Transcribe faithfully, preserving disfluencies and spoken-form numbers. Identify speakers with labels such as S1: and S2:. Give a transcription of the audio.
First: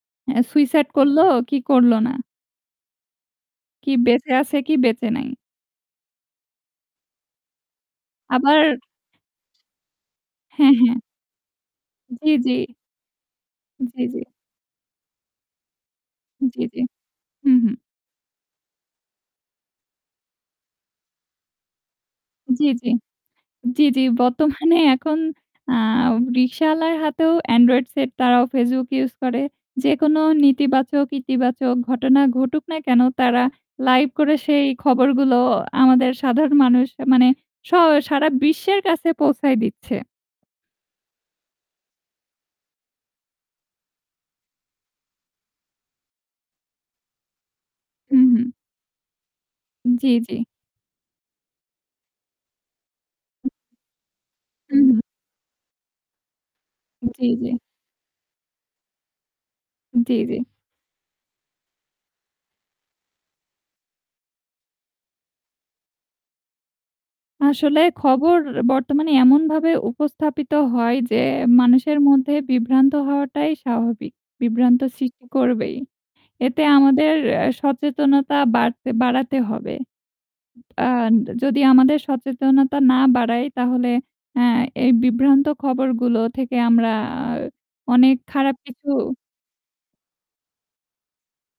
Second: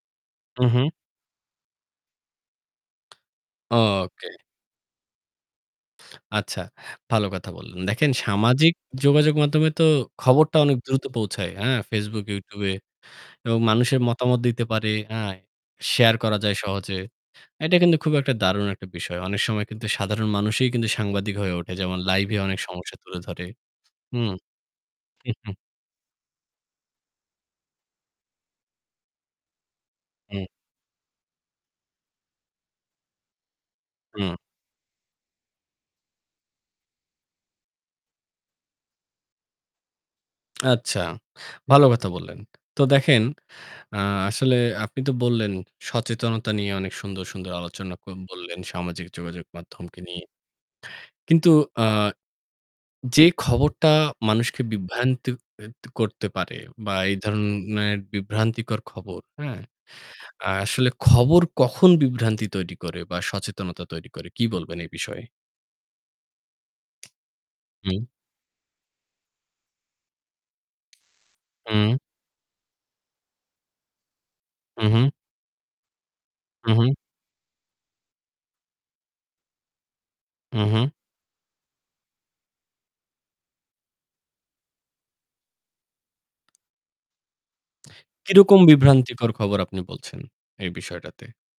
S1: হ্যা,
S2: হু,
S1: সুইসাইড
S2: হু।
S1: করল, কি করল না। কি
S2: ওকে।
S1: বেঁচে আছে কি বেঁচে নাই।
S2: আচ্ছা, ভালো কথা বললেন। দেখেন সামাজিক
S1: আবার
S2: যোগাযোগ মাধ্যমে তো খবরটা
S1: হ্যাঁ,
S2: অনেক
S1: হ্যাঁ।
S2: দ্রুত পৌঁছায়। অ্যাঁ ফেসবুক,
S1: জ্বি, জ্বি।
S2: ইউটিউবে। এবং মানুষের
S1: জ্বি, জ্বি।
S2: মতামত দিতে পারে। অ্যাঁ শেয়ার করা যায়
S1: জ্বি, জ্বি।
S2: সহজে।
S1: হু, হু।
S2: এটা কিন্তু খুব একটা দারুণ একটা বিষয়। অনেক সময় কিন্তু সাধারণ মানুষই কিন্তু সাংবাদিক হয়ে ওঠে। যেমন লাইভে অনেক
S1: জ্বি, জ্বি।
S2: সমস্যা তুলে ধরে।
S1: জ্বি, জ্বি
S2: হু।
S1: বর্তমানে এখন অ্যাঁ রিক্শাওয়ালার হাতেও এন্ড্রয়েড সেট তারাও ফেসবুক ইউস করে। যেকোনো
S2: হুম।
S1: নেতিবাচক ইতিবাচক ঘটনা ঘটুক না কেন তারা লাইভ
S2: হুম।
S1: করে সেই খবরগুলোও আমাদের সাধারণ মানুষ মানে স সারা বিশ্বের কাছে পৌঁছায় দিচ্ছে।
S2: আচ্ছা, ভালো কথা বললেন। তো দেখেন অ্যাঁ আসলে আপনি তো বললেন সচেতনতা নিয়ে অনেক সুন্দর, সুন্দর আলোচনা কর
S1: হু, হু।
S2: বললেন সামাজিক যোগাযোগ মাধ্যমকে
S1: জ্বি,
S2: নিয়ে
S1: জ্বি।
S2: কিন্তু অ্যাঁ যে
S1: হু।
S2: খবরটা মানুষকে
S1: হু, হু।
S2: বিভ্রান্তি এ ক করতে পারে বা এই
S1: জ্বি, জ্বি।
S2: ধরননের বিভ্রান্তিকর খবর অ্যাঁ
S1: জ্বি, জ্বি।
S2: আসলে খবর কখন বিভ্রান্তি তৈরি করে বা সচেতনতা তৈরি করে। কী বলবেন এই বিষয়ে?
S1: আসলে
S2: হুম।
S1: খবর বর্তমানে এমনভাবে উপস্থাপিত হয় যে,
S2: হুম।
S1: মানুষের মধ্যে বিভ্রান্ত হওয়াটাই স্বাভাবিক। বিভ্রান্ত
S2: হু, হু।
S1: সৃষ্টি করবেই। এতে
S2: হু, হু।
S1: আমাদের অ্যাঁ সচেতনতা বাড়তে বাড়াতে হবে।
S2: হু, হু।
S1: আর যদি আমাদের সচেতনতা না বাড়ায় তাহলে অ্যাঁ এই বিভ্রান্ত খবরগুলো থেকে আমরা অনেক খারাপ
S2: কিরকম
S1: কিছু
S2: বিভ্রান্তিকর খবর আপনি বলছেন এই বিষয়টাতে?